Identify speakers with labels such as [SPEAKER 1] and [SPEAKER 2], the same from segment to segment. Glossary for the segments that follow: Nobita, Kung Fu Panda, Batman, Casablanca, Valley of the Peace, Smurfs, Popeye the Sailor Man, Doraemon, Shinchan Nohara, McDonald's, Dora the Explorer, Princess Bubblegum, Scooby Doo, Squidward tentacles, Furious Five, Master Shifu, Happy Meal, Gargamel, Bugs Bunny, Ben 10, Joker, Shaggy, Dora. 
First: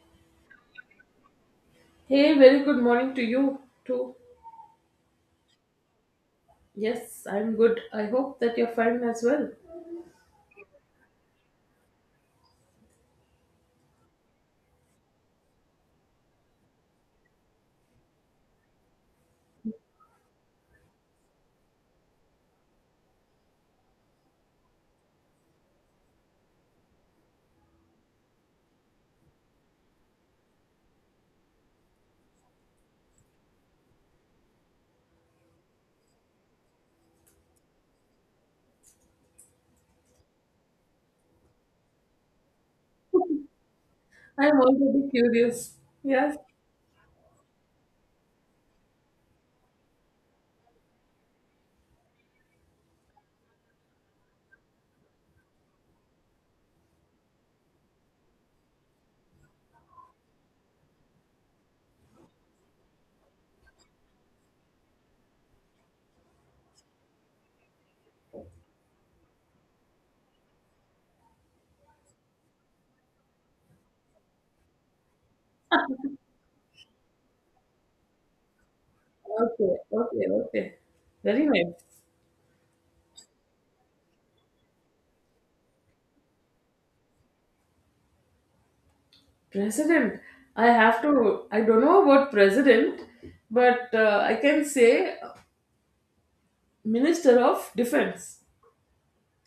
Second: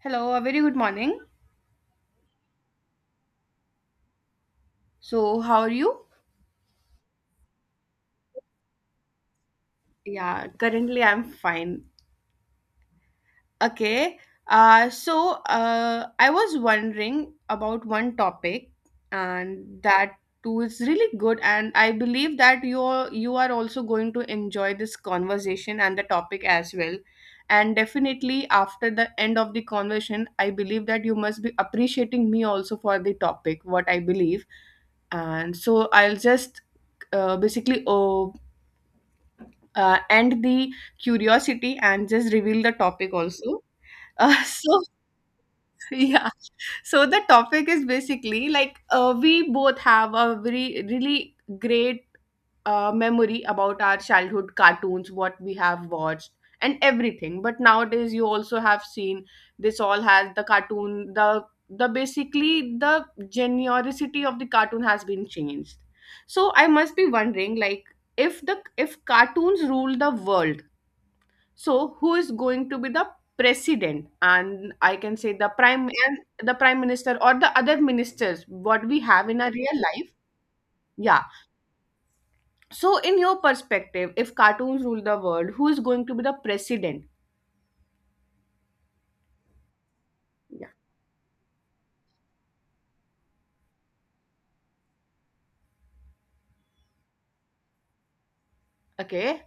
[SPEAKER 1] Hello, a very good morning.
[SPEAKER 2] Hey, very good morning to you too.
[SPEAKER 1] So, how are you?
[SPEAKER 2] Yes, I'm good. I hope that you're fine as well.
[SPEAKER 1] Yeah, currently I'm fine. Okay. Uh, so I was wondering about one topic, and that too is really good. And I believe that you are also going to enjoy this conversation and the topic as well. And definitely after the end of the conversation, I believe that you must be appreciating me also for the topic, what I believe, and so I'll just basically and the curiosity and just reveal the topic also. Uh,
[SPEAKER 2] I'm
[SPEAKER 1] so
[SPEAKER 2] already curious.
[SPEAKER 1] yeah,
[SPEAKER 2] Yes.
[SPEAKER 1] so the topic is basically like, we both have a very really great memory about our childhood cartoons, what we have watched and everything. But nowadays, you also have seen this all has the cartoon the basically the generosity of the cartoon has been changed. So I must be wondering like, if cartoons rule the world, so who is going to be the president, and I can say the prime and the prime minister or the other ministers what we have in our
[SPEAKER 2] Okay,
[SPEAKER 1] real life.
[SPEAKER 2] okay, okay.
[SPEAKER 1] Yeah,
[SPEAKER 2] Very nice.
[SPEAKER 1] so in your perspective, if cartoons rule the world, who is going to be the president?
[SPEAKER 2] President.
[SPEAKER 1] Yeah.
[SPEAKER 2] I don't know about president, but I can say Minister of Defense,
[SPEAKER 1] Okay.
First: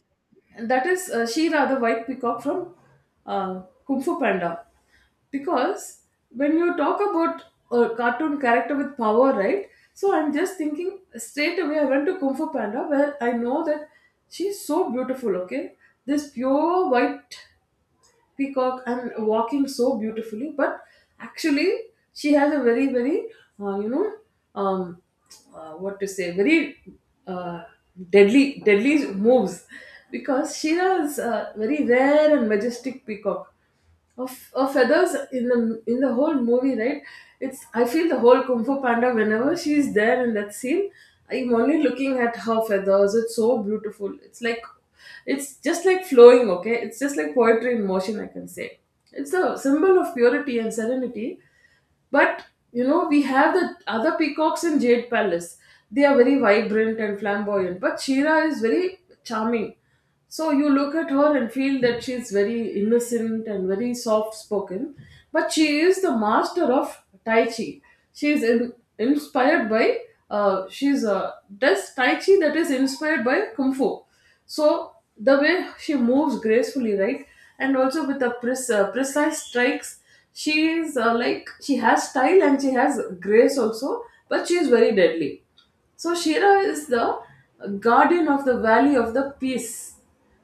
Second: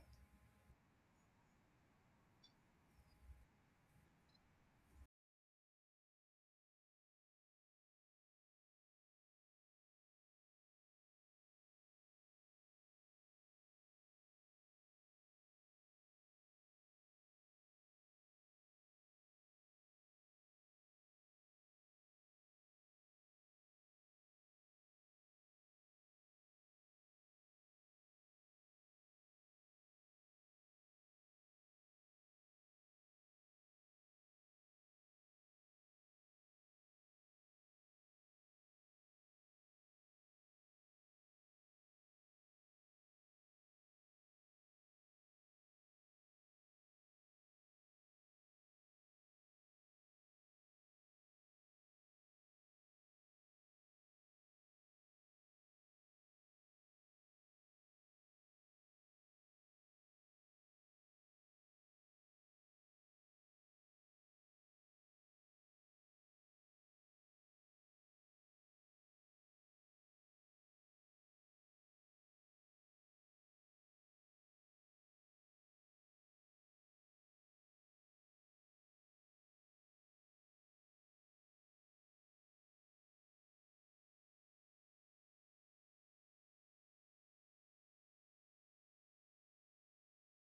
[SPEAKER 2] that is Shira, the white peacock from uh, Kung Fu Panda. Because when you talk about a cartoon character with power, right? So I'm just thinking straight away. I went to Kung Fu Panda where I know that she's so beautiful. Okay, this pure white peacock and walking so beautifully, but actually she has a very very uh, you know um, what to say very uh, deadly moves, because she has a very rare and majestic peacock of feathers in the whole movie, right? it's I feel the whole Kung Fu Panda, whenever she's there in that scene I'm only looking at her feathers. It's so beautiful. It's just like flowing. Okay, it's just like poetry in motion, I can say. It's a symbol of purity and serenity, but we have the other peacocks in Jade Palace. They are very vibrant and flamboyant, but Shira is very charming. So you look at her and feel that she's very innocent and very soft spoken, but she is the master of Tai Chi. She is in, inspired by, she's does Tai Chi that is inspired by Kung Fu. So the way she moves gracefully, right, and also with the precise strikes, she is like she has style and she has grace also, but she is very deadly. So Shira is the guardian of the Valley of the Peace,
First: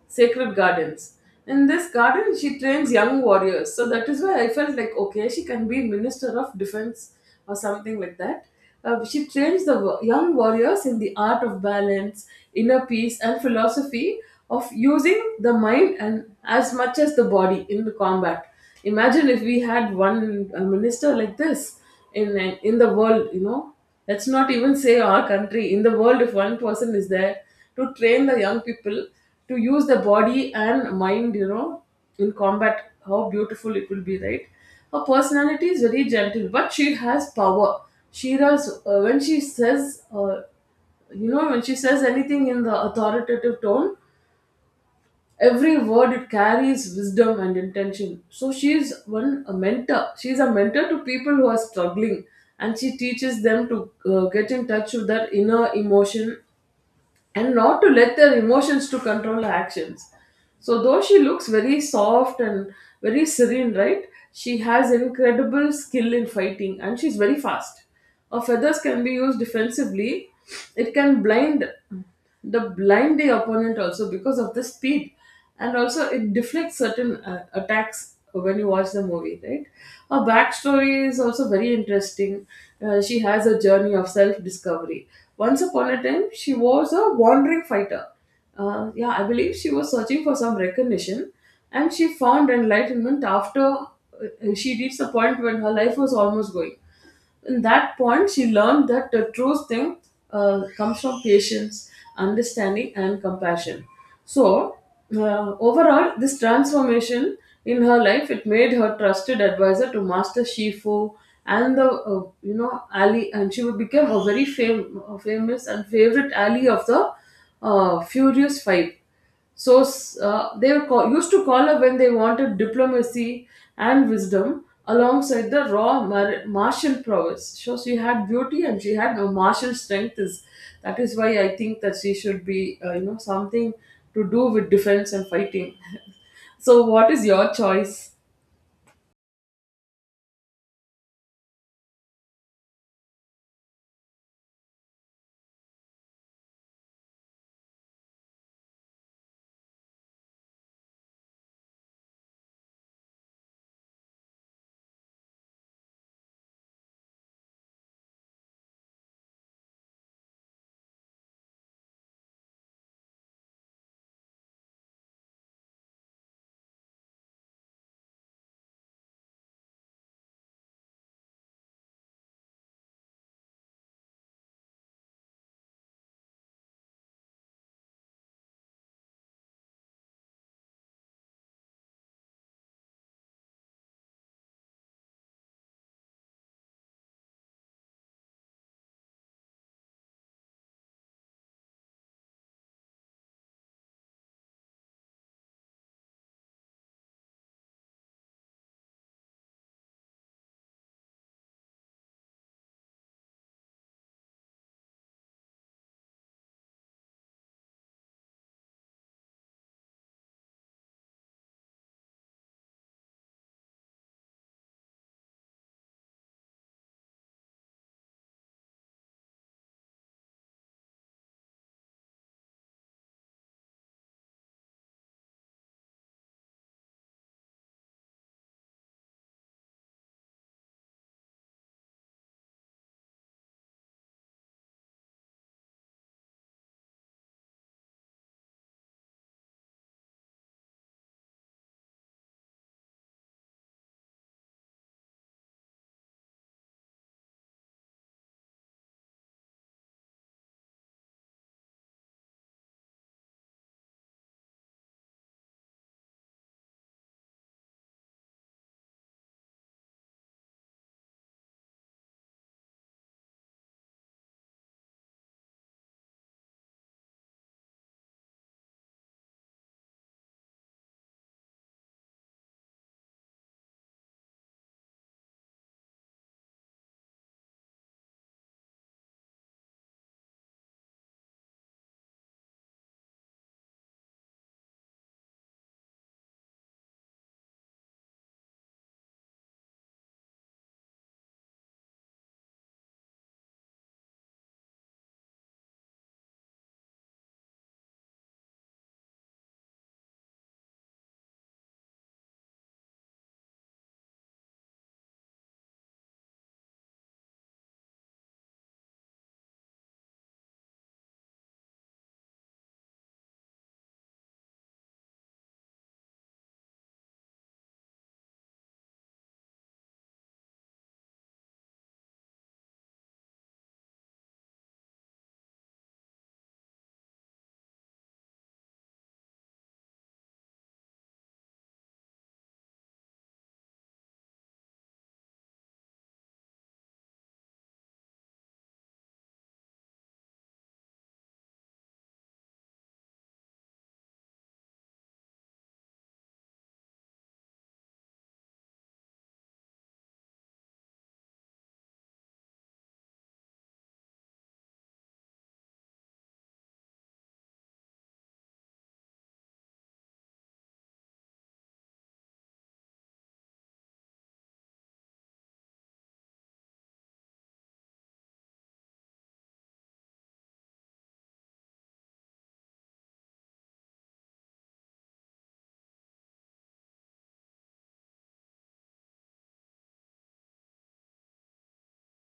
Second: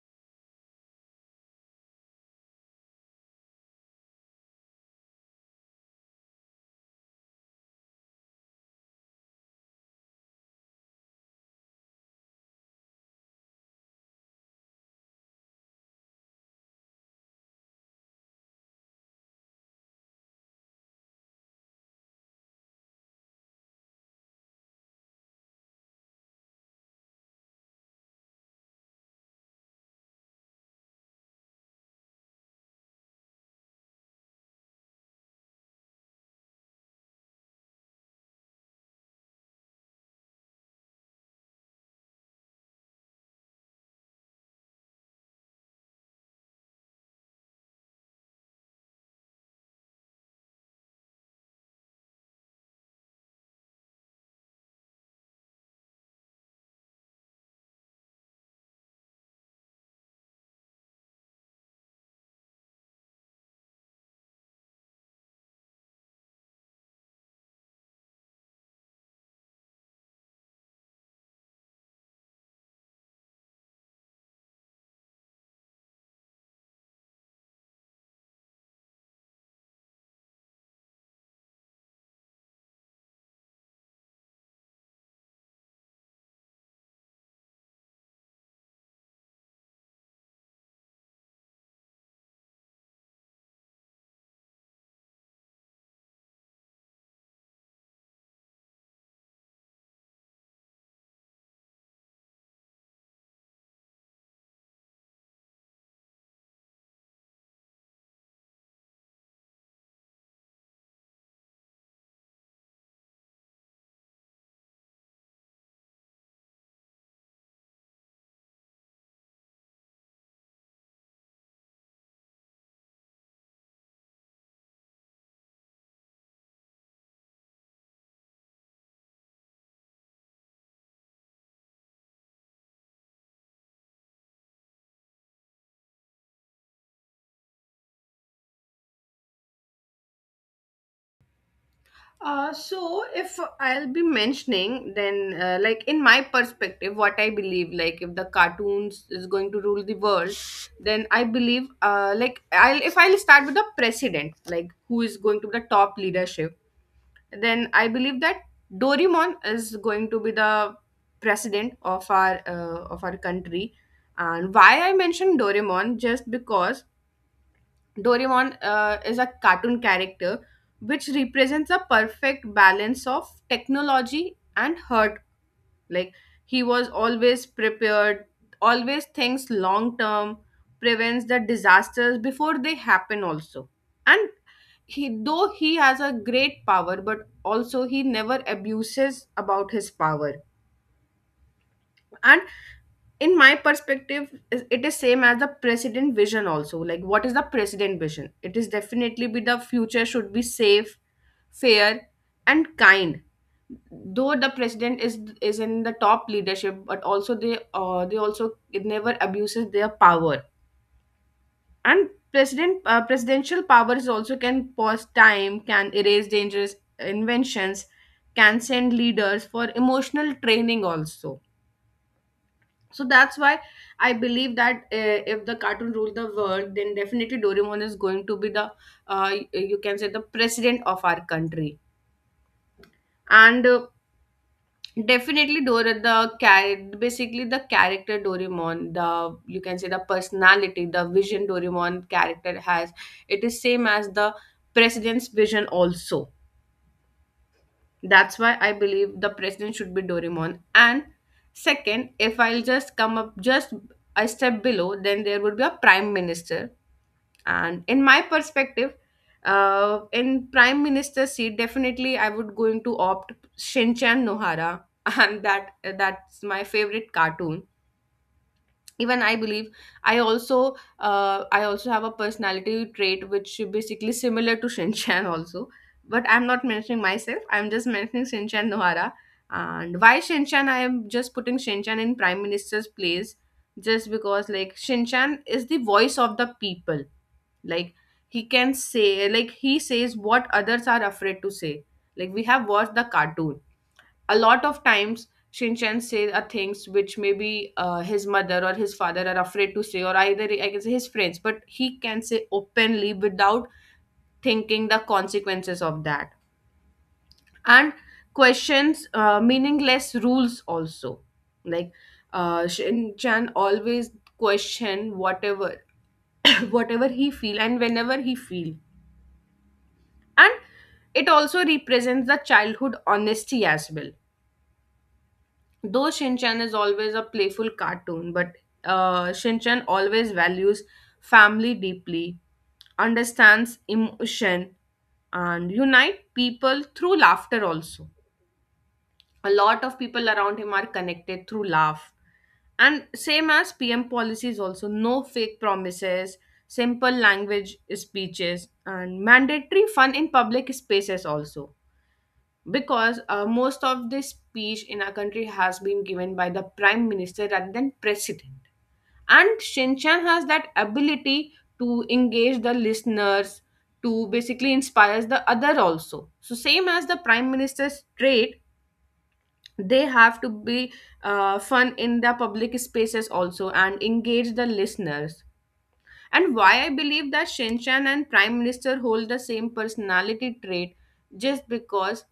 [SPEAKER 2] sacred gardens. In this garden, she trains young warriors. So that is why I felt like, okay, she can be Minister of Defense or something like that. She trains young warriors in the art of balance, inner peace, and philosophy of using the mind and as much as the body in the combat. Imagine if we had one minister like this in the world. Let's not even say our country. In the world, if one person is there to train the young people to use the body and mind, in combat, how beautiful it will be, right? Her personality is very gentle, but she has power. She does, when she says, When she says anything in the authoritative tone, every word it carries wisdom and intention. So she is one a mentor. She is a mentor to people who are struggling, and she teaches them to get in touch with their inner emotion and not to let their emotions to control her actions. So, though she looks very soft and very serene, right, she has incredible skill in fighting, and she's very fast. Her feathers can be used defensively. It can blind the opponent also, because of the speed, and also it deflects certain attacks when you watch the movie, right? Her backstory is also very interesting. She has a journey of self-discovery. Once upon a time, she was a wandering fighter. Yeah, I believe she was searching for some recognition, and she found enlightenment after she reached the point when her life was almost going. In that point, she learned that the true strength comes from patience, understanding, and compassion. So, overall, this transformation in her life, it made her trusted advisor to Master Shifu, and the you know Ali, and she would become a very famous and favorite ally of the Furious Five. So they were used to call her when they wanted diplomacy and wisdom alongside the raw martial prowess. So she had beauty and she had a martial strength. Is that is why I think that she should be something to do with defense and fighting. So what is your choice?
[SPEAKER 1] So if I'll be mentioning, then like in my perspective what I believe, like if the cartoons is going to rule the world, then I believe, like I'll, if I'll start with the president, like who is going to be the top leadership, then I believe that Doraemon is going to be the president of our country. And why I mentioned Doraemon just because Doraemon is a cartoon character which represents a perfect balance of technology and heart. Like, he was always prepared, always thinks long term, prevents the disasters before they happen also. And he, though he has a great power, but also he never abuses about his power. And in my perspective, it is same as the president vision also. Like, what is the president vision? It is definitely be the future should be safe, fair, and kind. Though the president is in the top leadership, but also they, they also it never abuses their power. And presidential powers also can pause time, can erase dangerous inventions, can send leaders for emotional training also. So that's why I believe that, if the cartoon rule the world, then definitely Doraemon is going to be the, uh, you can say, the president of our country. And definitely basically the character Doraemon, the, you can say, the personality, the vision Doraemon character has, it is same as the president's vision also. That's why I believe the president should be Doraemon. And second, if I'll just come up just a step below, then there would be a prime minister. And in my perspective, in prime minister seat, definitely I would going to opt Shinchan Nohara. And that's my favorite cartoon. Even I believe I also, I also have a personality trait which is basically similar to Shinchan also. But I'm not mentioning myself, I'm just mentioning Shinchan Nohara. And why Shinchan, I am just putting Shinchan in prime minister's place, just because like Shinchan is the voice of the people. Like, he can say, like, he says what others are afraid to say. Like, we have watched the cartoon a lot of times. Shinchan say, things which maybe, his mother or his father are afraid to say, or either I can say his friends, but he can say openly without thinking the consequences of that. And questions meaningless rules also. Like, Shinchan always question whatever whatever he feel and whenever he feel. And it also represents the childhood honesty as well. Though Shinchan is always a playful cartoon, but Shinchan always values family deeply, understands emotion, and unite people through laughter also. A lot of people around him are connected through laugh. And same as PM policies also: no fake promises, simple language speeches, and mandatory fun in public spaces also. Because, most of the speech in our country has been given by the prime minister rather than president. And Shinchan has that ability to engage the listeners, to basically inspires the other also. So same as the prime minister's trait, they have to be, fun in the public spaces also and engage the listeners. And why I believe that Shinchan and prime minister hold the same personality trait, just because,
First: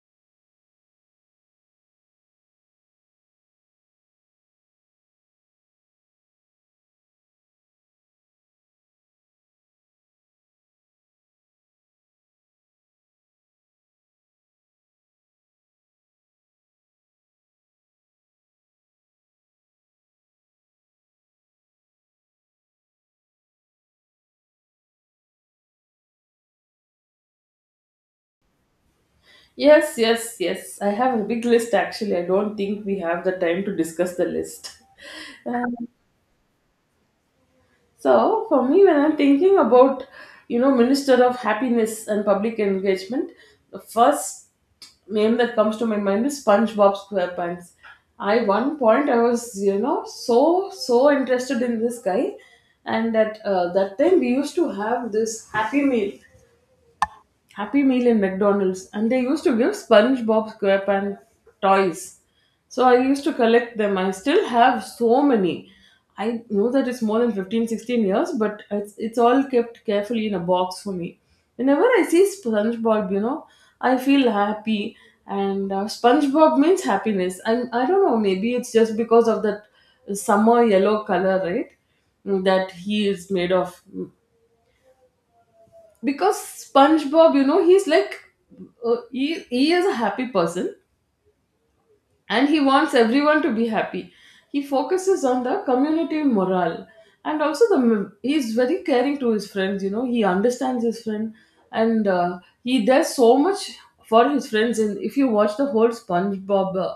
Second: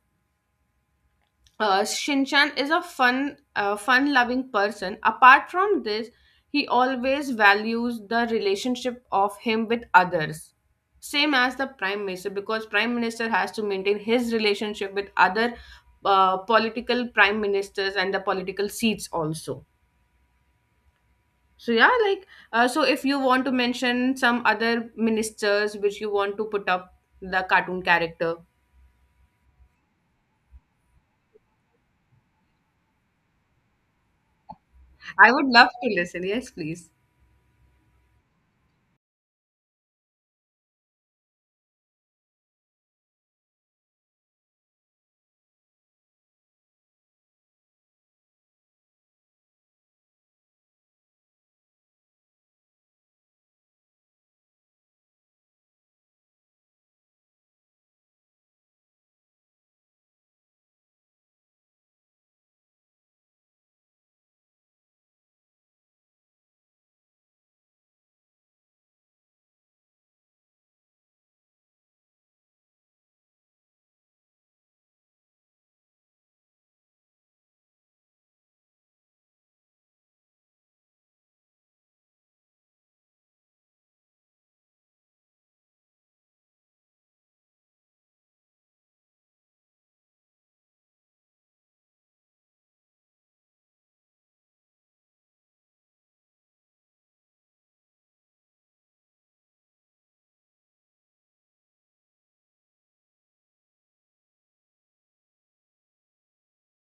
[SPEAKER 1] Shinchan is a fun, fun-loving person. Apart from this, he always values the relationship of him with others, same as the prime minister, because prime minister has to maintain his relationship with other, political prime ministers and the political seats also. So yeah, like, so, if you want to mention some other ministers which you want to put up the cartoon character,
[SPEAKER 2] Yes, yes, yes. I have a big list actually. I don't think we have the time to discuss the list.
[SPEAKER 1] I would love
[SPEAKER 2] Um,
[SPEAKER 1] to listen. Yes, please.
[SPEAKER 2] So for me, when I'm thinking about Minister of Happiness and Public Engagement, the first name that comes to my mind is SpongeBob SquarePants. I One point, I was so interested in this guy, and at that time we used to have this Happy Meal. Happy Meal in McDonald's, and they used to give SpongeBob SquarePants toys. So I used to collect them. I still have so many. I know that it's more than 15, 16 years, but it's all kept carefully in a box for me. Whenever I see SpongeBob, I feel happy. And SpongeBob means happiness. And I don't know, maybe it's just because of that summer yellow color, right? That he is made of, because SpongeBob, he's like he is a happy person, and he wants everyone to be happy. He focuses on the community morale, and also the he is very caring to his friends. He understands his friend, and he does so much for his friends. And if you watch the whole SpongeBob uh,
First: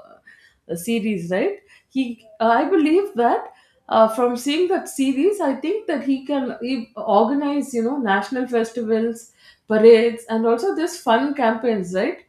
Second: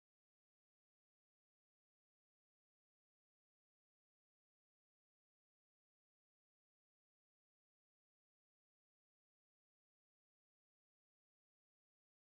[SPEAKER 2] uh, series, right? I believe that. From seeing that series, I think that he can he organize, national festivals, parades, and also this fun campaigns, right?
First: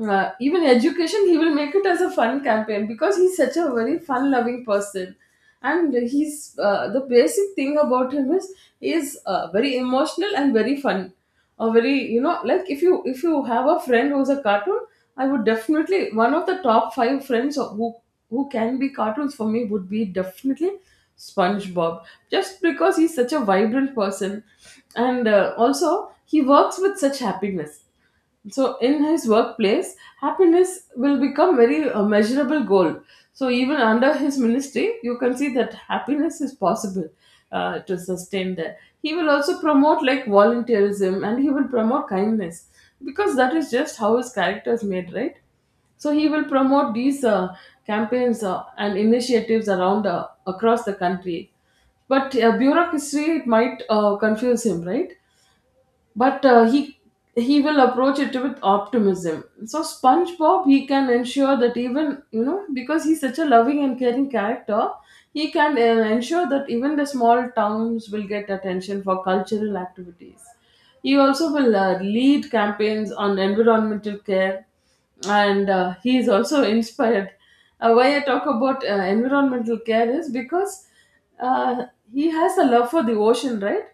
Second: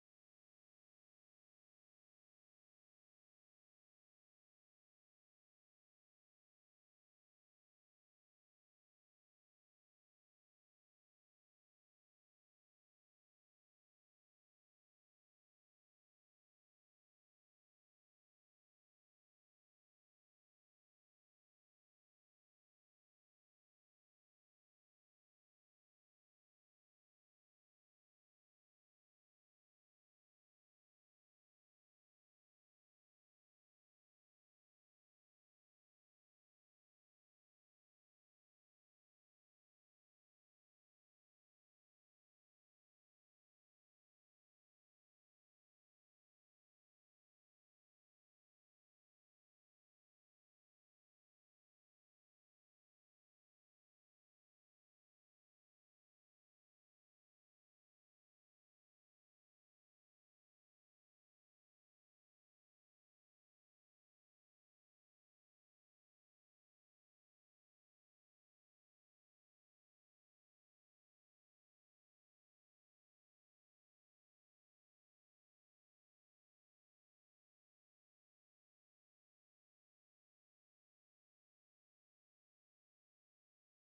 [SPEAKER 2] Even education, he will make it as a fun campaign, because he's such a very fun loving person, and he's the basic thing about him is very emotional and very fun, or very like, if you have a friend who's a cartoon, I would definitely one of the top five friends who can be cartoons for me would be definitely SpongeBob, just because he's such a vibrant person, and also he works with such happiness. So in his workplace, happiness will become very measurable goal. So even under his ministry, you can see that happiness is possible to sustain there. He will also promote like volunteerism, and he will promote kindness, because that is just how his character is made, right? So he will promote these campaigns and initiatives around across the country. But bureaucracy, it might confuse him, right? But he will approach it with optimism. So SpongeBob, he can ensure that, even because he's such a loving and caring character, he can ensure that even the small towns will get attention for cultural activities. He also will lead campaigns on environmental care, and he is also inspired. Why I talk about environmental care is because uh, he has a love for the ocean, right?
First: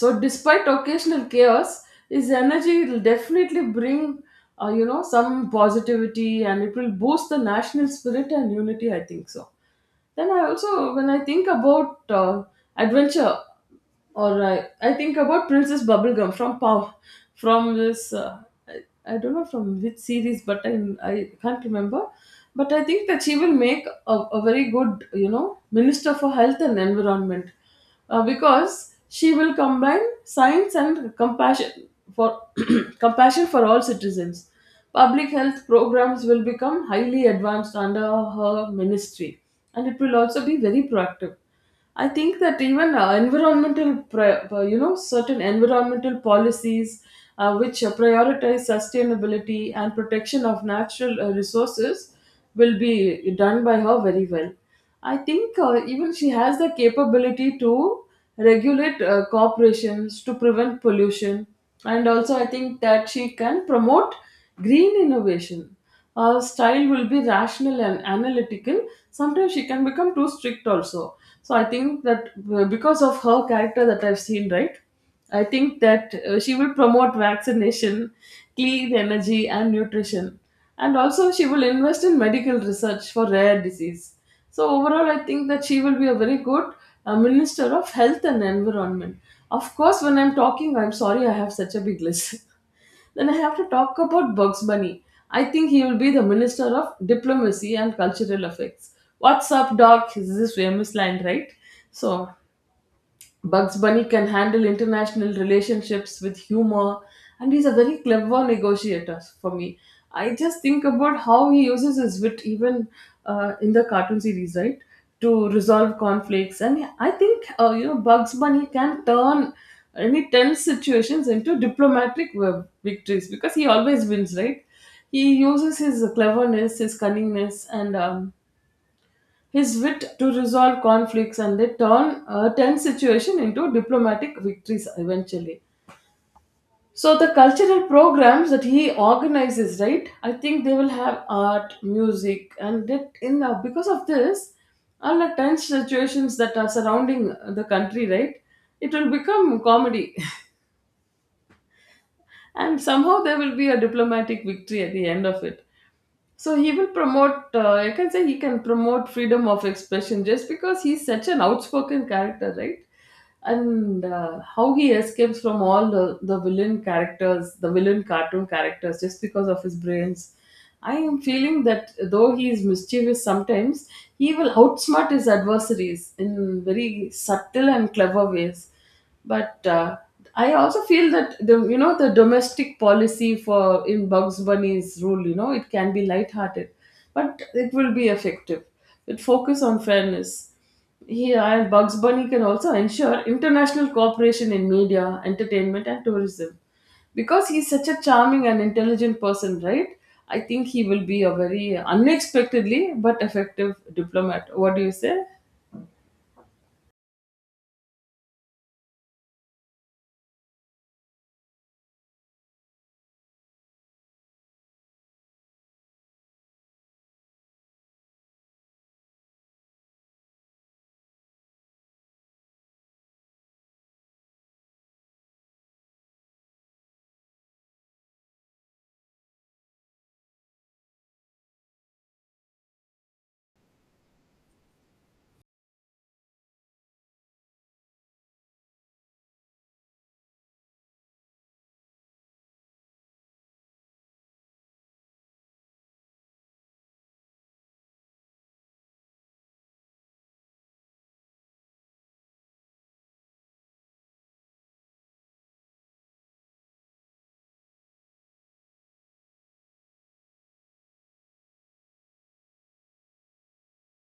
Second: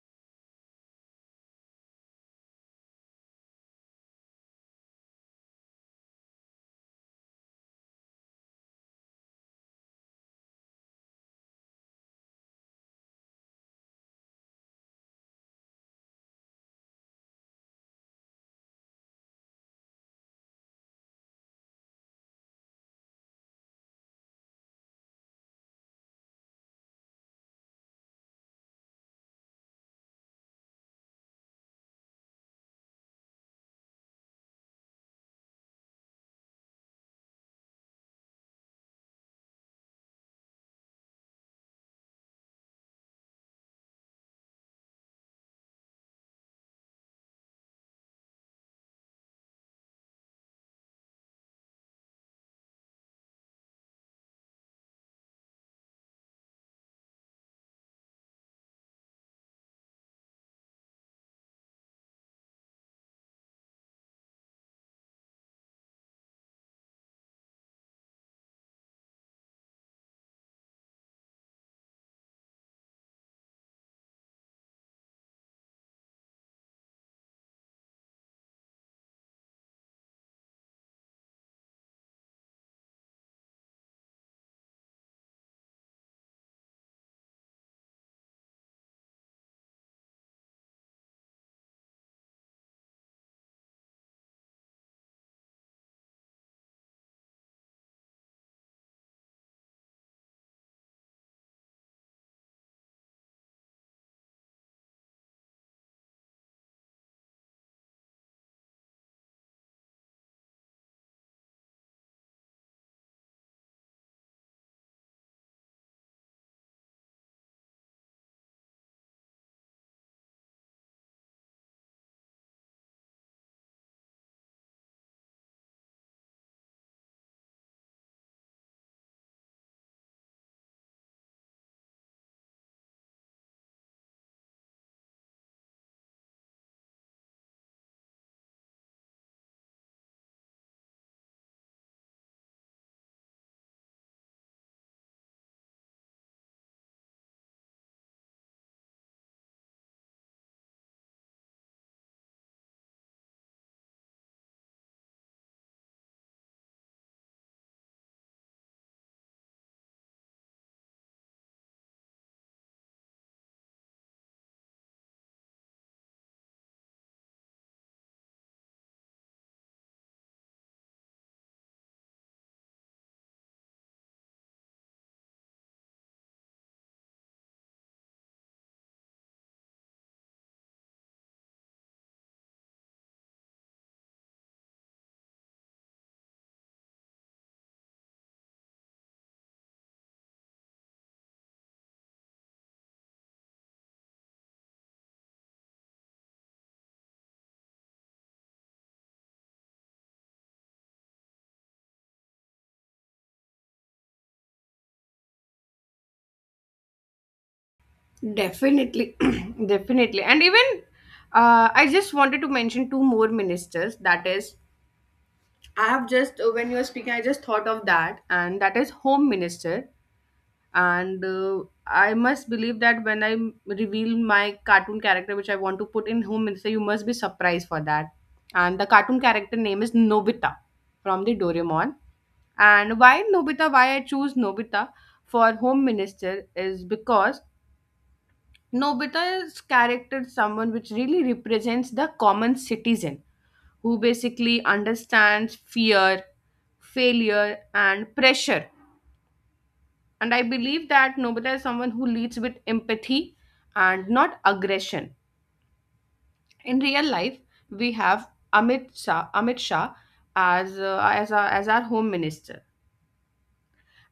[SPEAKER 2] So despite occasional chaos, his energy will definitely bring some positivity, and it will boost the national spirit and unity, I think so. Then I also, when I think about adventure, or I think about Princess Bubblegum from Pow, from this I don't know from which series, but I can't remember. But I think that she will make a very good minister for health and environment, because she will combine science and compassion for compassion for all citizens. Public health programs will become highly advanced under her ministry, and it will also be very proactive. I think that, even environmental, pri- you know, certain environmental policies, which prioritize sustainability and protection of natural resources will be done by her very well. I think, even she has the capability to regulate corporations to prevent pollution, and also I think that she can promote green innovation. Her style will be rational and analytical. Sometimes she can become too strict also. So I think that, because of her character that I've seen, right? I think that she will promote vaccination, clean energy, and nutrition. And also, she will invest in medical research for rare disease. So overall, I think that she will be a very good minister of health and environment. Of course, when I'm talking, I'm sorry, I have such a big list. Then I have to talk about Bugs Bunny. I think he will be the minister of diplomacy and cultural affairs. What's up, doc? This Is this famous line, right? So Bugs Bunny can handle international relationships with humor, and he's a very clever negotiator for me. I just think about how he uses his wit, even in the cartoon series, right, to resolve conflicts. And I think, Bugs Bunny can turn any tense situations into diplomatic victories, because he always wins, right? He uses his cleverness, his cunningness, and his wit to resolve conflicts, and they turn a tense situation into diplomatic victories eventually. So the cultural programs that he organizes, right? I think they will have art, music, and that in because of this, all the tense situations that are surrounding the country, right? It will become comedy, and somehow there will be a diplomatic victory at the end of it. So he will promote, I can say he can promote freedom of expression just because he's such an outspoken character, right? And how he escapes from all the villain characters, the villain cartoon characters, just because of his brains. I am feeling that though he is mischievous sometimes, he will outsmart his adversaries in very subtle and clever ways, but I also feel that the you know the domestic policy for in Bugs Bunny's rule, it can be lighthearted, but it will be effective. It focus on fairness. Here, and Bugs Bunny can also ensure international cooperation in media, entertainment, and tourism. Because he's such a charming and intelligent person, right? I think he will be a very unexpectedly but effective diplomat. What do you say?
[SPEAKER 1] Definitely, definitely. And even, I just wanted to mention two more ministers. That is, I have just, when you were speaking, I just thought of that, and that is Home Minister. And I must believe that when I reveal my cartoon character, which I want to put in Home Minister, you must be surprised for that. And the cartoon character name is Nobita from the Doraemon. And why Nobita, why I choose Nobita for Home Minister is because Nobita's character is someone which really represents the common citizen who basically understands fear, failure, and pressure. And I believe that Nobita is someone who leads with empathy and not aggression. In real life, we have Amit Shah, Amit Shah as our home minister.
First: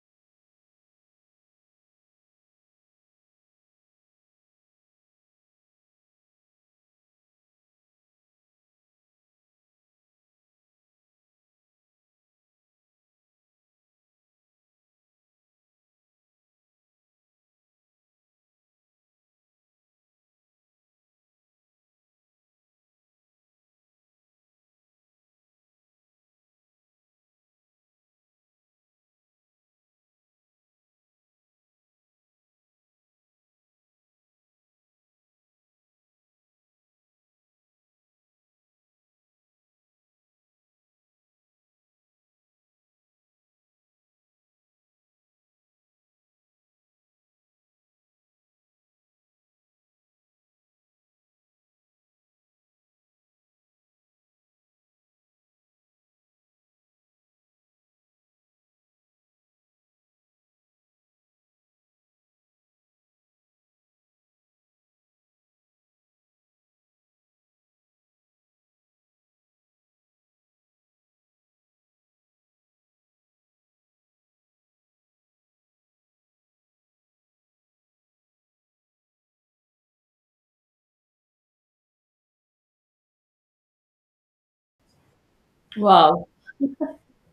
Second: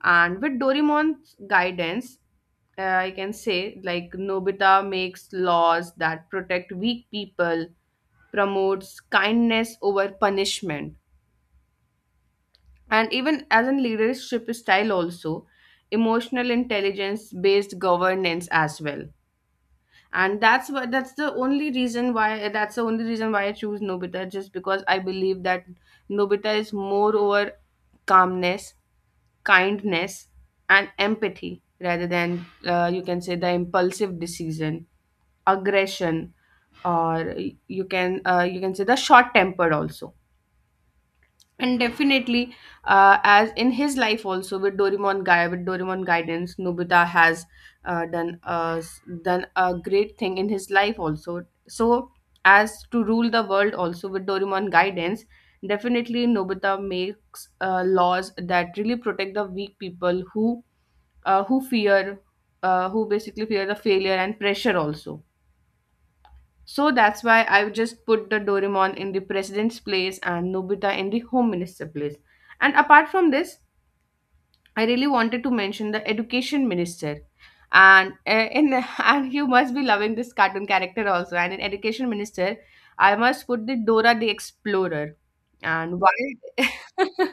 [SPEAKER 1] And with Doraemon's guidance, I can say like Nobita makes laws that protect weak people, promotes kindness over punishment, and even as in leadership style also, emotional intelligence based governance as well. And that's what that's the only reason why that's the only reason why I choose Nobita, just because I believe that Nobita is more over calmness, kindness, and empathy rather than, you can say, the impulsive decision, aggression, or you can, you can say, the short tempered also. And definitely, as in his life also, with Doraemon guidance, Nobita has, uh, done uh, done a great thing in his life also. So as to rule the world also, with Doraemon guidance, definitely Nobita makes, laws that really protect the weak people who, who fear, who basically fear the failure and pressure also. So that's why I just put the Doraemon in the president's place and Nobita in the home minister place. And apart from this, I really wanted to mention the education minister. And in and you must be loving this cartoon character also. And in education minister, I must put the Dora the Explorer. And
[SPEAKER 2] Wow,
[SPEAKER 1] why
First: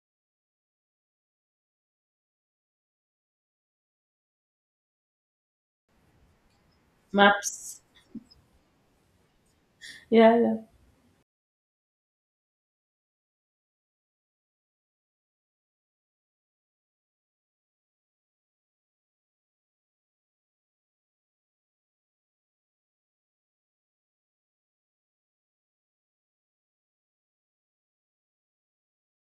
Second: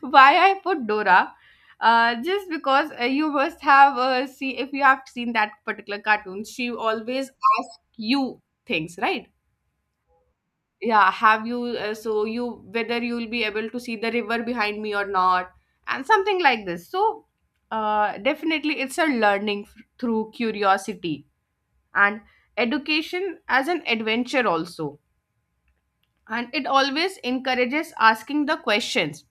[SPEAKER 1] why I put Dora? Just because, you must have, see, if you have seen that particular cartoon, she always asks
[SPEAKER 2] maps.
[SPEAKER 1] you things, right?
[SPEAKER 2] Yeah, yeah.
[SPEAKER 1] Yeah, have you, so you, whether you will be able to see the river behind me or not, and something like this. So, definitely it's a through curiosity and education as an adventure also. And it always encourages asking the questions.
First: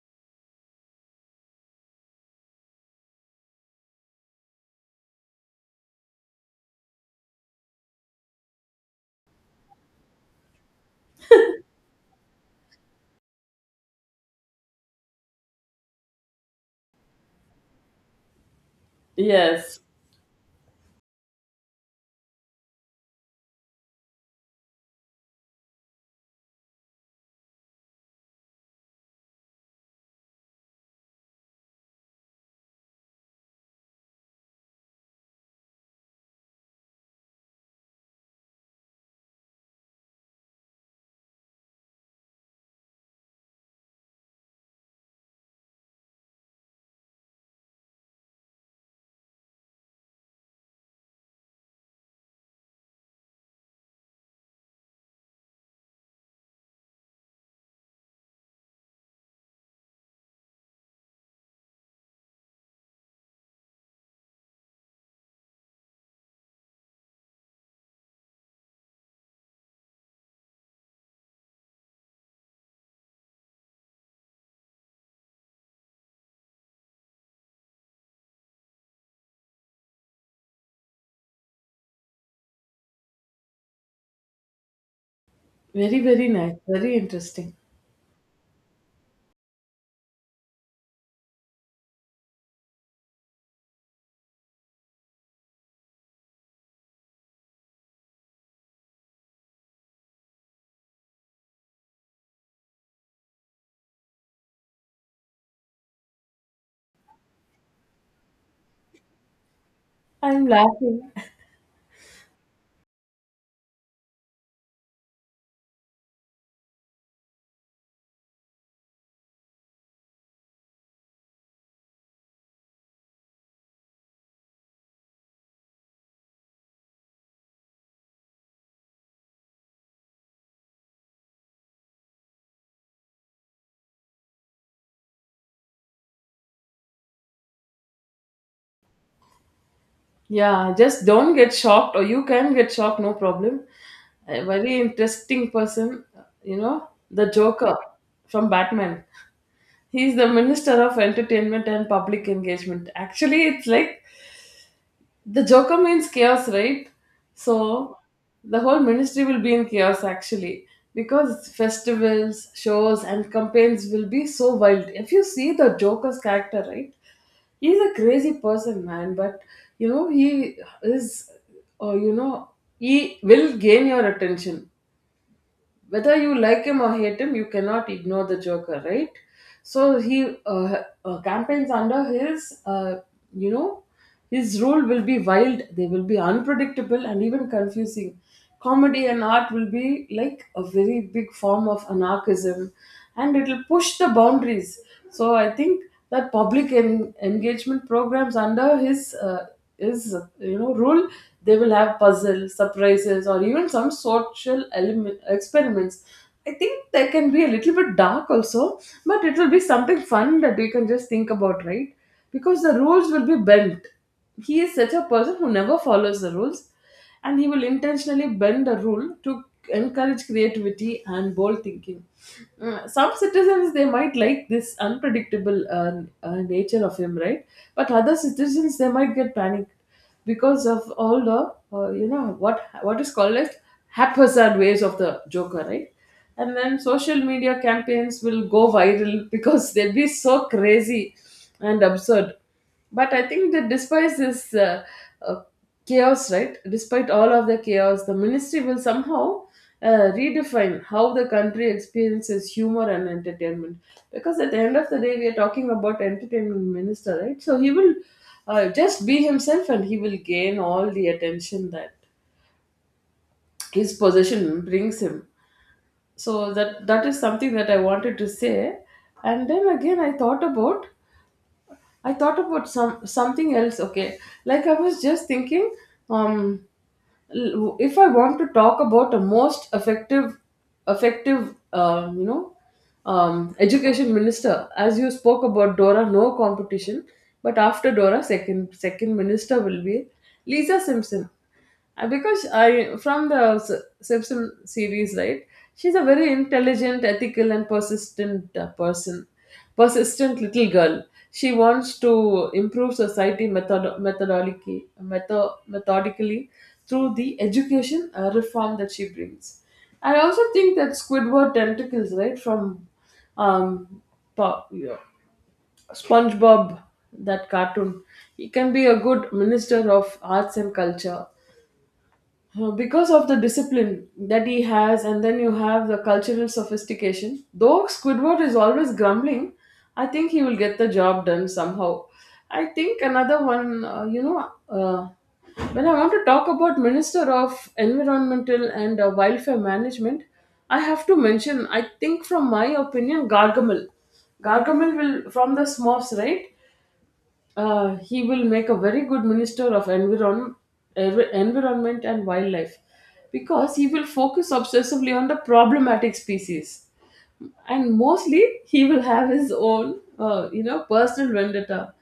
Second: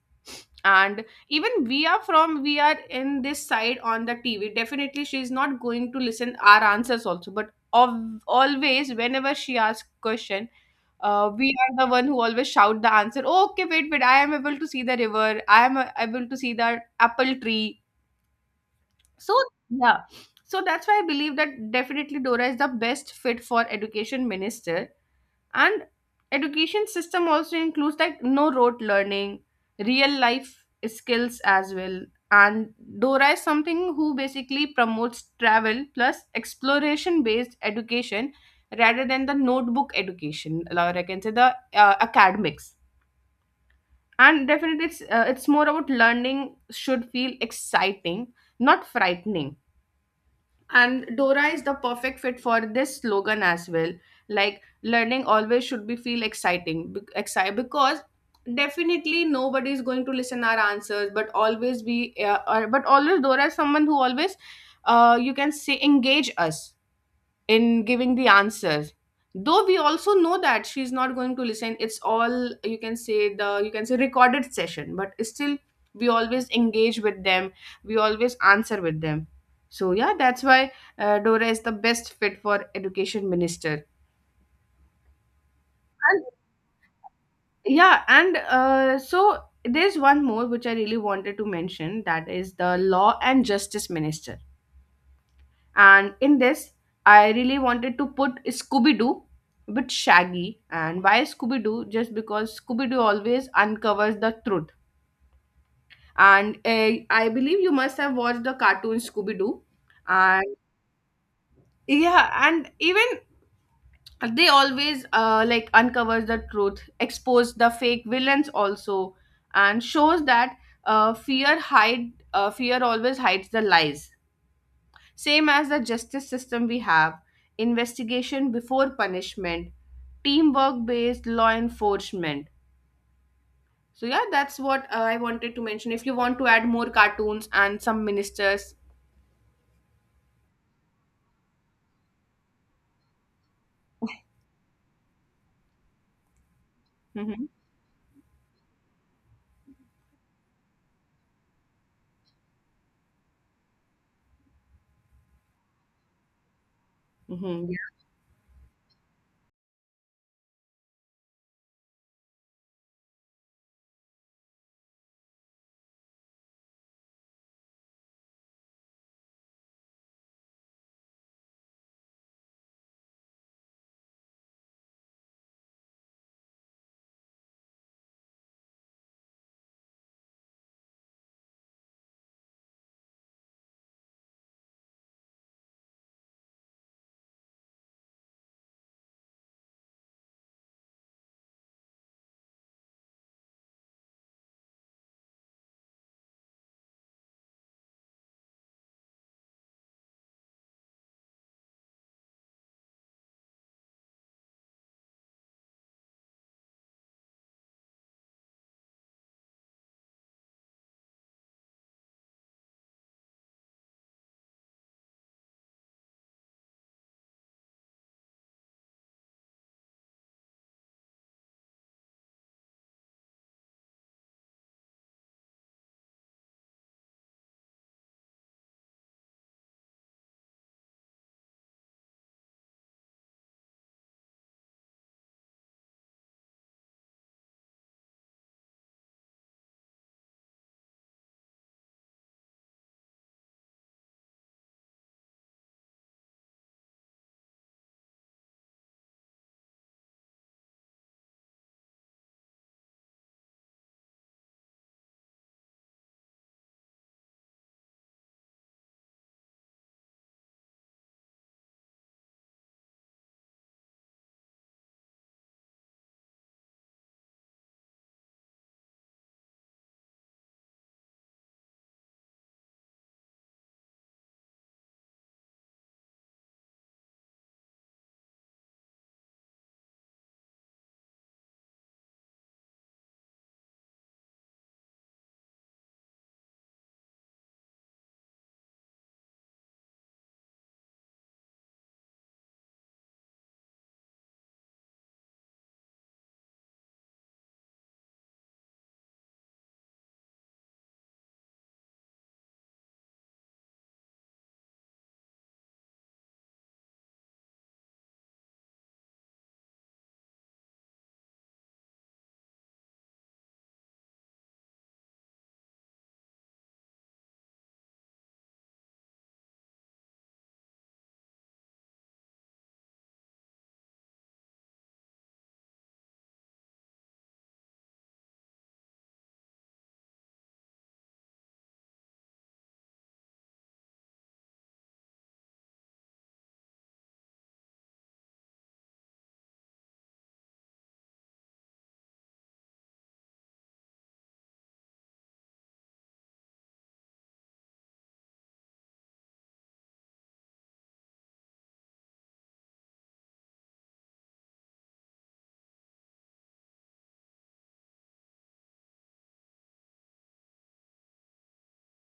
[SPEAKER 1] And even we are in this side on the TV, definitely she is not going to listen our answers also, but of, always whenever she asks question, we are the one who always shout the answer, "Oh, okay, wait, wait, I am able to see the river, I am, able to see the apple tree." So,
[SPEAKER 2] Yes.
[SPEAKER 1] yeah, so that's why I believe that definitely Dora is the best fit for education minister. And education system also includes like no rote learning, real life skills as well. And Dora is something who basically promotes travel plus exploration based education rather than the notebook education, or I can say the, academics. And definitely it's more about learning should feel exciting, not frightening. And Dora is the perfect fit for this slogan as well. Like, learning always should be feel exciting, excited, because definitely nobody is going to listen our answers, but always be, but always Dora is someone who always, you can say, engage us in giving the answers, though we also know that she's not going to listen. It's all, you can say, the, you can say, recorded session, but still we always engage with them, we always answer with them. So yeah, that's why, Dora is the best fit for education minister.
[SPEAKER 2] Very,
[SPEAKER 1] And
[SPEAKER 2] very nice. Very interesting.
[SPEAKER 1] yeah, and, so there's one more which I really wanted to mention, that is the law and justice minister. And in this, I really wanted to put Scooby Doo with Shaggy. And why Scooby Doo? Just because Scooby Doo always uncovers the truth. And I believe you must have watched the cartoon Scooby Doo. And
[SPEAKER 2] I'm laughing.
[SPEAKER 1] yeah, and even they always like uncovers the truth, expose the fake villains also, and shows that fear always hides the lies. Same as the justice system we have, investigation before punishment, teamwork based law enforcement. So, yeah, that's what I wanted to mention. If you want to add more cartoons and some ministers,
[SPEAKER 2] Yeah, just don't get shocked, or you can get shocked, no problem. A very interesting person, the
[SPEAKER 1] Mhm.
[SPEAKER 2] Joker from Batman. He's the Minister of Entertainment and Public Engagement. Actually, it's like the Joker means chaos, right?
[SPEAKER 1] Mhm.
[SPEAKER 2] So
[SPEAKER 1] Yeah,
[SPEAKER 2] the whole ministry will be in chaos actually, because festivals, shows, and campaigns will be so wild. If you see the Joker's character, right? He's a crazy person, man, but you know he is uh, you know he will gain your attention. Whether you like him or hate him, you cannot ignore the Joker, right? So he campaigns under his you know his role will be wild. They will be unpredictable and even confusing. Comedy and art will be like a very big form of anarchism, and it will push the boundaries. So I think that public engagement programs under his rule, they will have puzzles, surprises, or even some social element experiments. I think they can be a little bit dark also, but it will be something fun that we can just think about, right? Because the rules will be bent. He is such a person who never follows the rules, and he will intentionally bend a rule to encourage creativity and bold thinking. Some citizens, they might like this unpredictable nature of him, right? But other citizens, they might get panicked because of all the what is called as haphazard ways of the Joker, right? And then social media campaigns will go viral because they'll be so crazy and absurd. But I think that despite this uh, chaos, right, despite all of the chaos, the ministry will somehow redefine how the country experiences humor and entertainment. Because at the end of the day, we are talking about entertainment minister, right? So he will just be himself, and he will gain all the attention that his possession brings him. So that is something that I wanted to say. And then again, I thought about some something else. Okay, like I was just thinking, um, if I want to talk about a most effective, education minister, as you spoke about Dora, no competition, but after Dora, second minister will be Lisa Simpson. Because I from the S- Simpson series, right? She's a very intelligent, ethical, and persistent person. Persistent little girl. She wants to improve society methodically, methodically through the education reform that she brings. I also think that Squidward tentacles, right, from um, yeah, SpongeBob, that cartoon, he can be a good minister of arts and culture. Because of the discipline that he has, and then you have the cultural sophistication. Though Squidward is always grumbling, I think he will get the job done somehow. I think another one, when I want to talk about minister of environmental and wildlife management, I have to mention, I think from my opinion, Gargamel. Gargamel will from the Smurfs, right? He will make a very good minister of environment and wildlife, because he will focus obsessively on the problematic species, and mostly he will have his own personal vendetta.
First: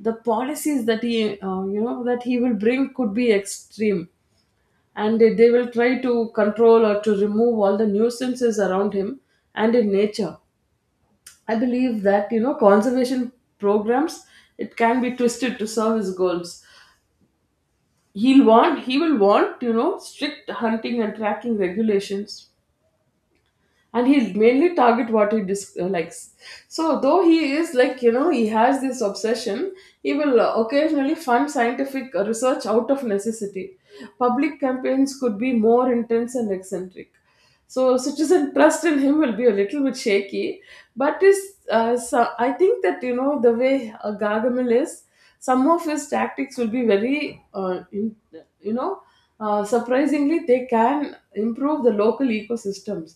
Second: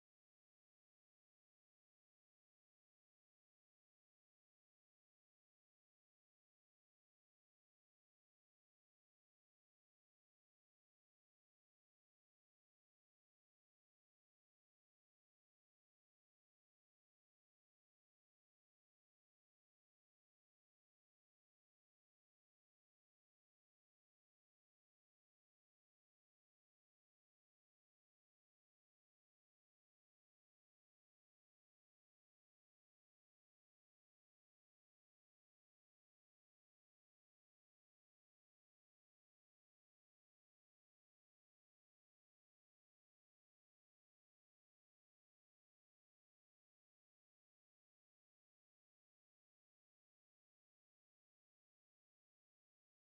[SPEAKER 2] The policies that he that he will bring could be extreme, and they will try to control or to remove all the nuisances around him and in nature. I believe that, you know, conservation programs, it can be twisted to serve his goals. He will want, you know, strict hunting and tracking regulations, and he'll mainly target what he likes. So though he is, like, you know, he has this obsession, he will occasionally fund scientific research out of necessity. Public campaigns could be more intense and eccentric, so citizen trust in him will be a little bit shaky. But is So I think that, you know, the way Gargamel is, some of his tactics will be very in, you know surprisingly, they can improve the local ecosystems.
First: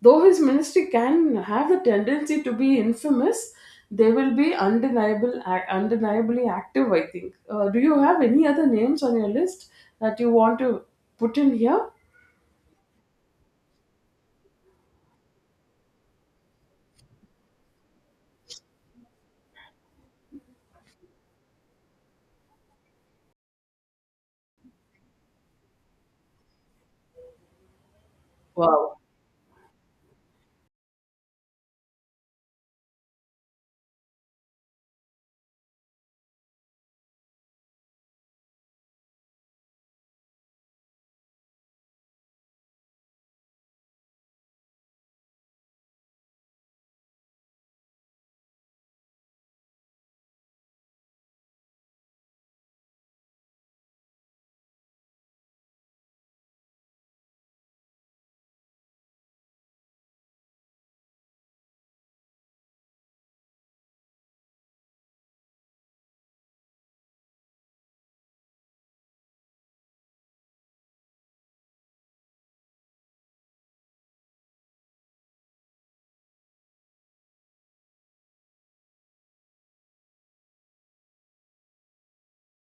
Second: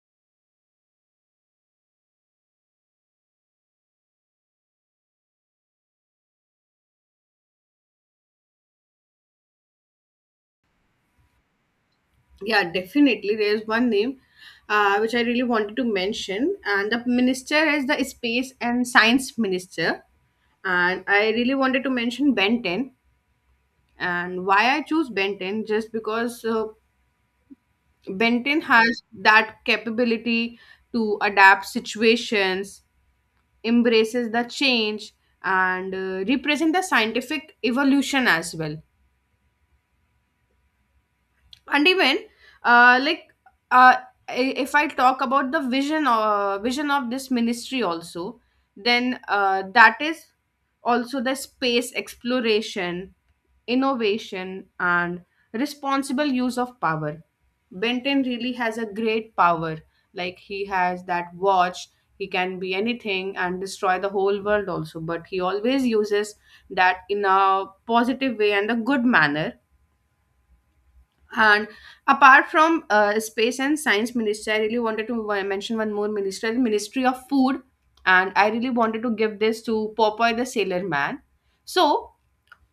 [SPEAKER 2] Though his ministry can have a tendency to be infamous, they will be undeniable, undeniably active, I think. Do you have any other names on your list that you want to put in here?
[SPEAKER 1] yeah, definitely. There is one name which I really wanted to mention, and the minister is the space and science minister. And I really wanted to mention Ben 10. And why I choose Ben 10, just because Benton
[SPEAKER 2] Wow.
[SPEAKER 1] has that capability to adapt situations, embraces the change, and represent the scientific evolution as well. And even uh, like uh, if I talk about the vision vision of this ministry also, then that is also the space exploration, innovation, and responsible use of power. Benton really has a great power, like he has that watch. He can be anything and destroy the whole world also, but he always uses that in a positive way and a good manner. And apart from space and science ministry, I really wanted to mention one more ministry, the Ministry of Food. And I really wanted to give this to Popeye the Sailor Man. So,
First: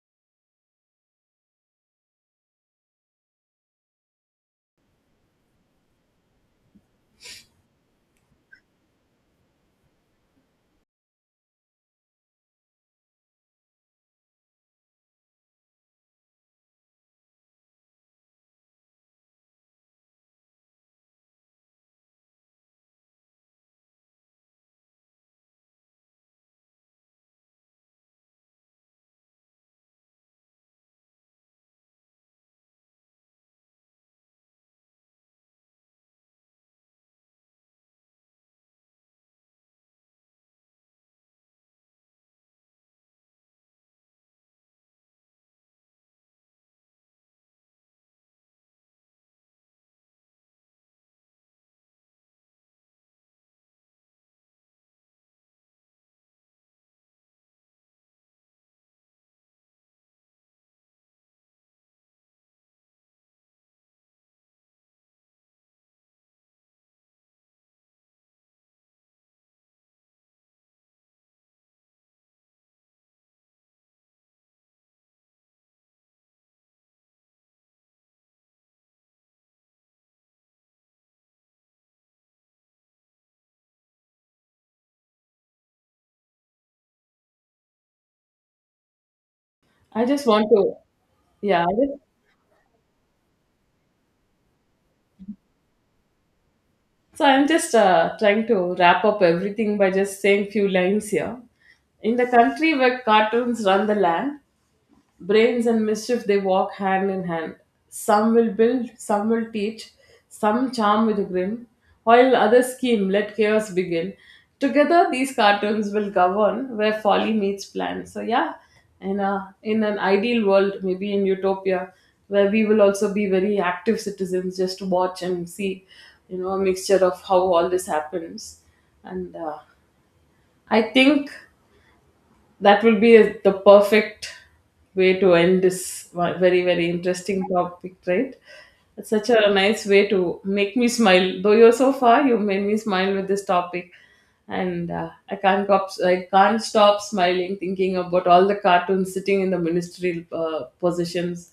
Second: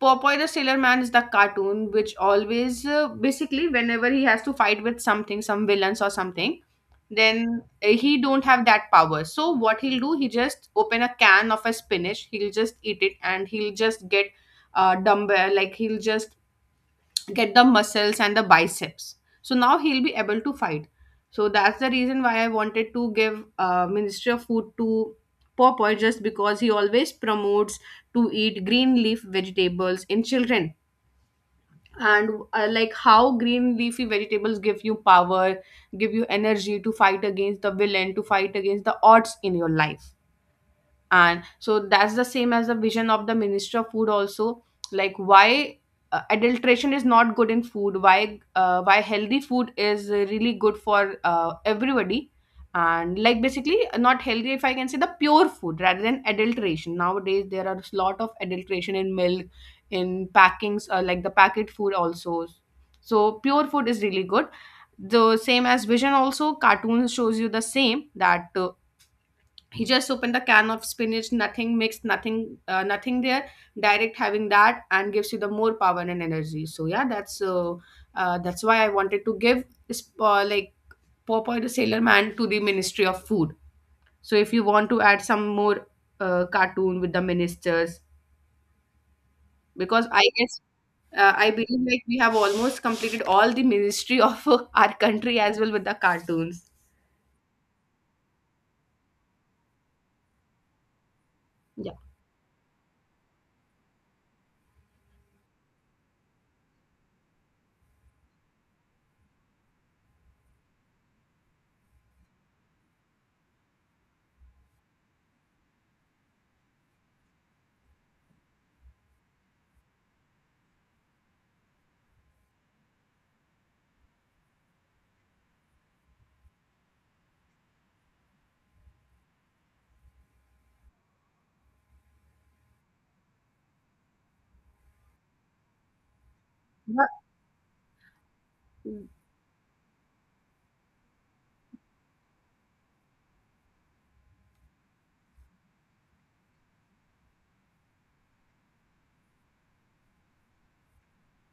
[SPEAKER 1] Popeye the Sailor Man is the cartoon which always, basically, whenever he has to fight with something, some villains or something, then he don't have that power. So, what he'll do, he just open a can of a spinach, he'll just eat it, and he'll just get dumbbell, like he'll just get the muscles and the biceps. So now he'll be able to fight. So that's the reason why I wanted to give ministry of food to Popeye, just because he always promotes to eat green leaf vegetables in children, and like how green leafy vegetables give you power, give you energy to fight against the villain, to fight against the odds in your life. And so that's the same as the vision of the minister of food also. Like why adulteration is not good in food, why healthy food is really good for everybody. And like basically not healthy, if I can say, the pure food rather than adulteration. Nowadays there are a lot of adulteration in milk, in packings, like the packet food also. So pure food is really good, the same as vision also. Cartoons shows you the same, that he just opened the can of spinach, nothing mixed, nothing, nothing there, direct having that, and gives you the more power and energy. So yeah, that's why I wanted to give this like Popeye the Sailor Man to the ministry of food. So if you want to add some more cartoon with the ministers,
[SPEAKER 2] I
[SPEAKER 1] because I
[SPEAKER 2] just want
[SPEAKER 1] guess
[SPEAKER 2] to,
[SPEAKER 1] I
[SPEAKER 2] yeah. I
[SPEAKER 1] believe
[SPEAKER 2] just,
[SPEAKER 1] like we have almost completed all the ministry of our country as well with the cartoons.
[SPEAKER 2] so I'm just trying to wrap up everything by just saying few lines here.
[SPEAKER 1] Yeah,
[SPEAKER 2] In the country where cartoons run the land, brains and mischief, they walk hand in hand. Some will build, some will teach, some charm with a grin, while others scheme, let chaos begin. Together, these cartoons will govern where folly meets plan. So, yeah, in an ideal world, maybe in utopia, where we will also be very active citizens just to watch and see, you know, a mixture of how all this happens. And I think that will be the perfect way to end this one- very very interesting topic, right?
[SPEAKER 1] yeah.
[SPEAKER 2] It's such a nice way to make me smile. Though you're so far, you made me smile with this topic. And I can't cop- I can't stop smiling thinking about all the cartoons sitting in the ministerial positions,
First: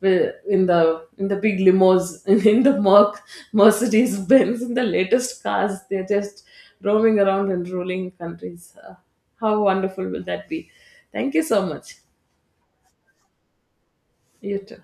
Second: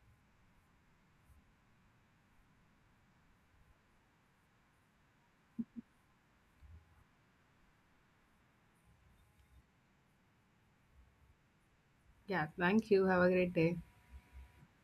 [SPEAKER 2] in the big limos the Mercedes Benz, in the latest cars, they're just roaming around in ruling countries. How wonderful will that be? Thank you so much.
[SPEAKER 1] Yeah, thank you, have a great day.
[SPEAKER 2] You too.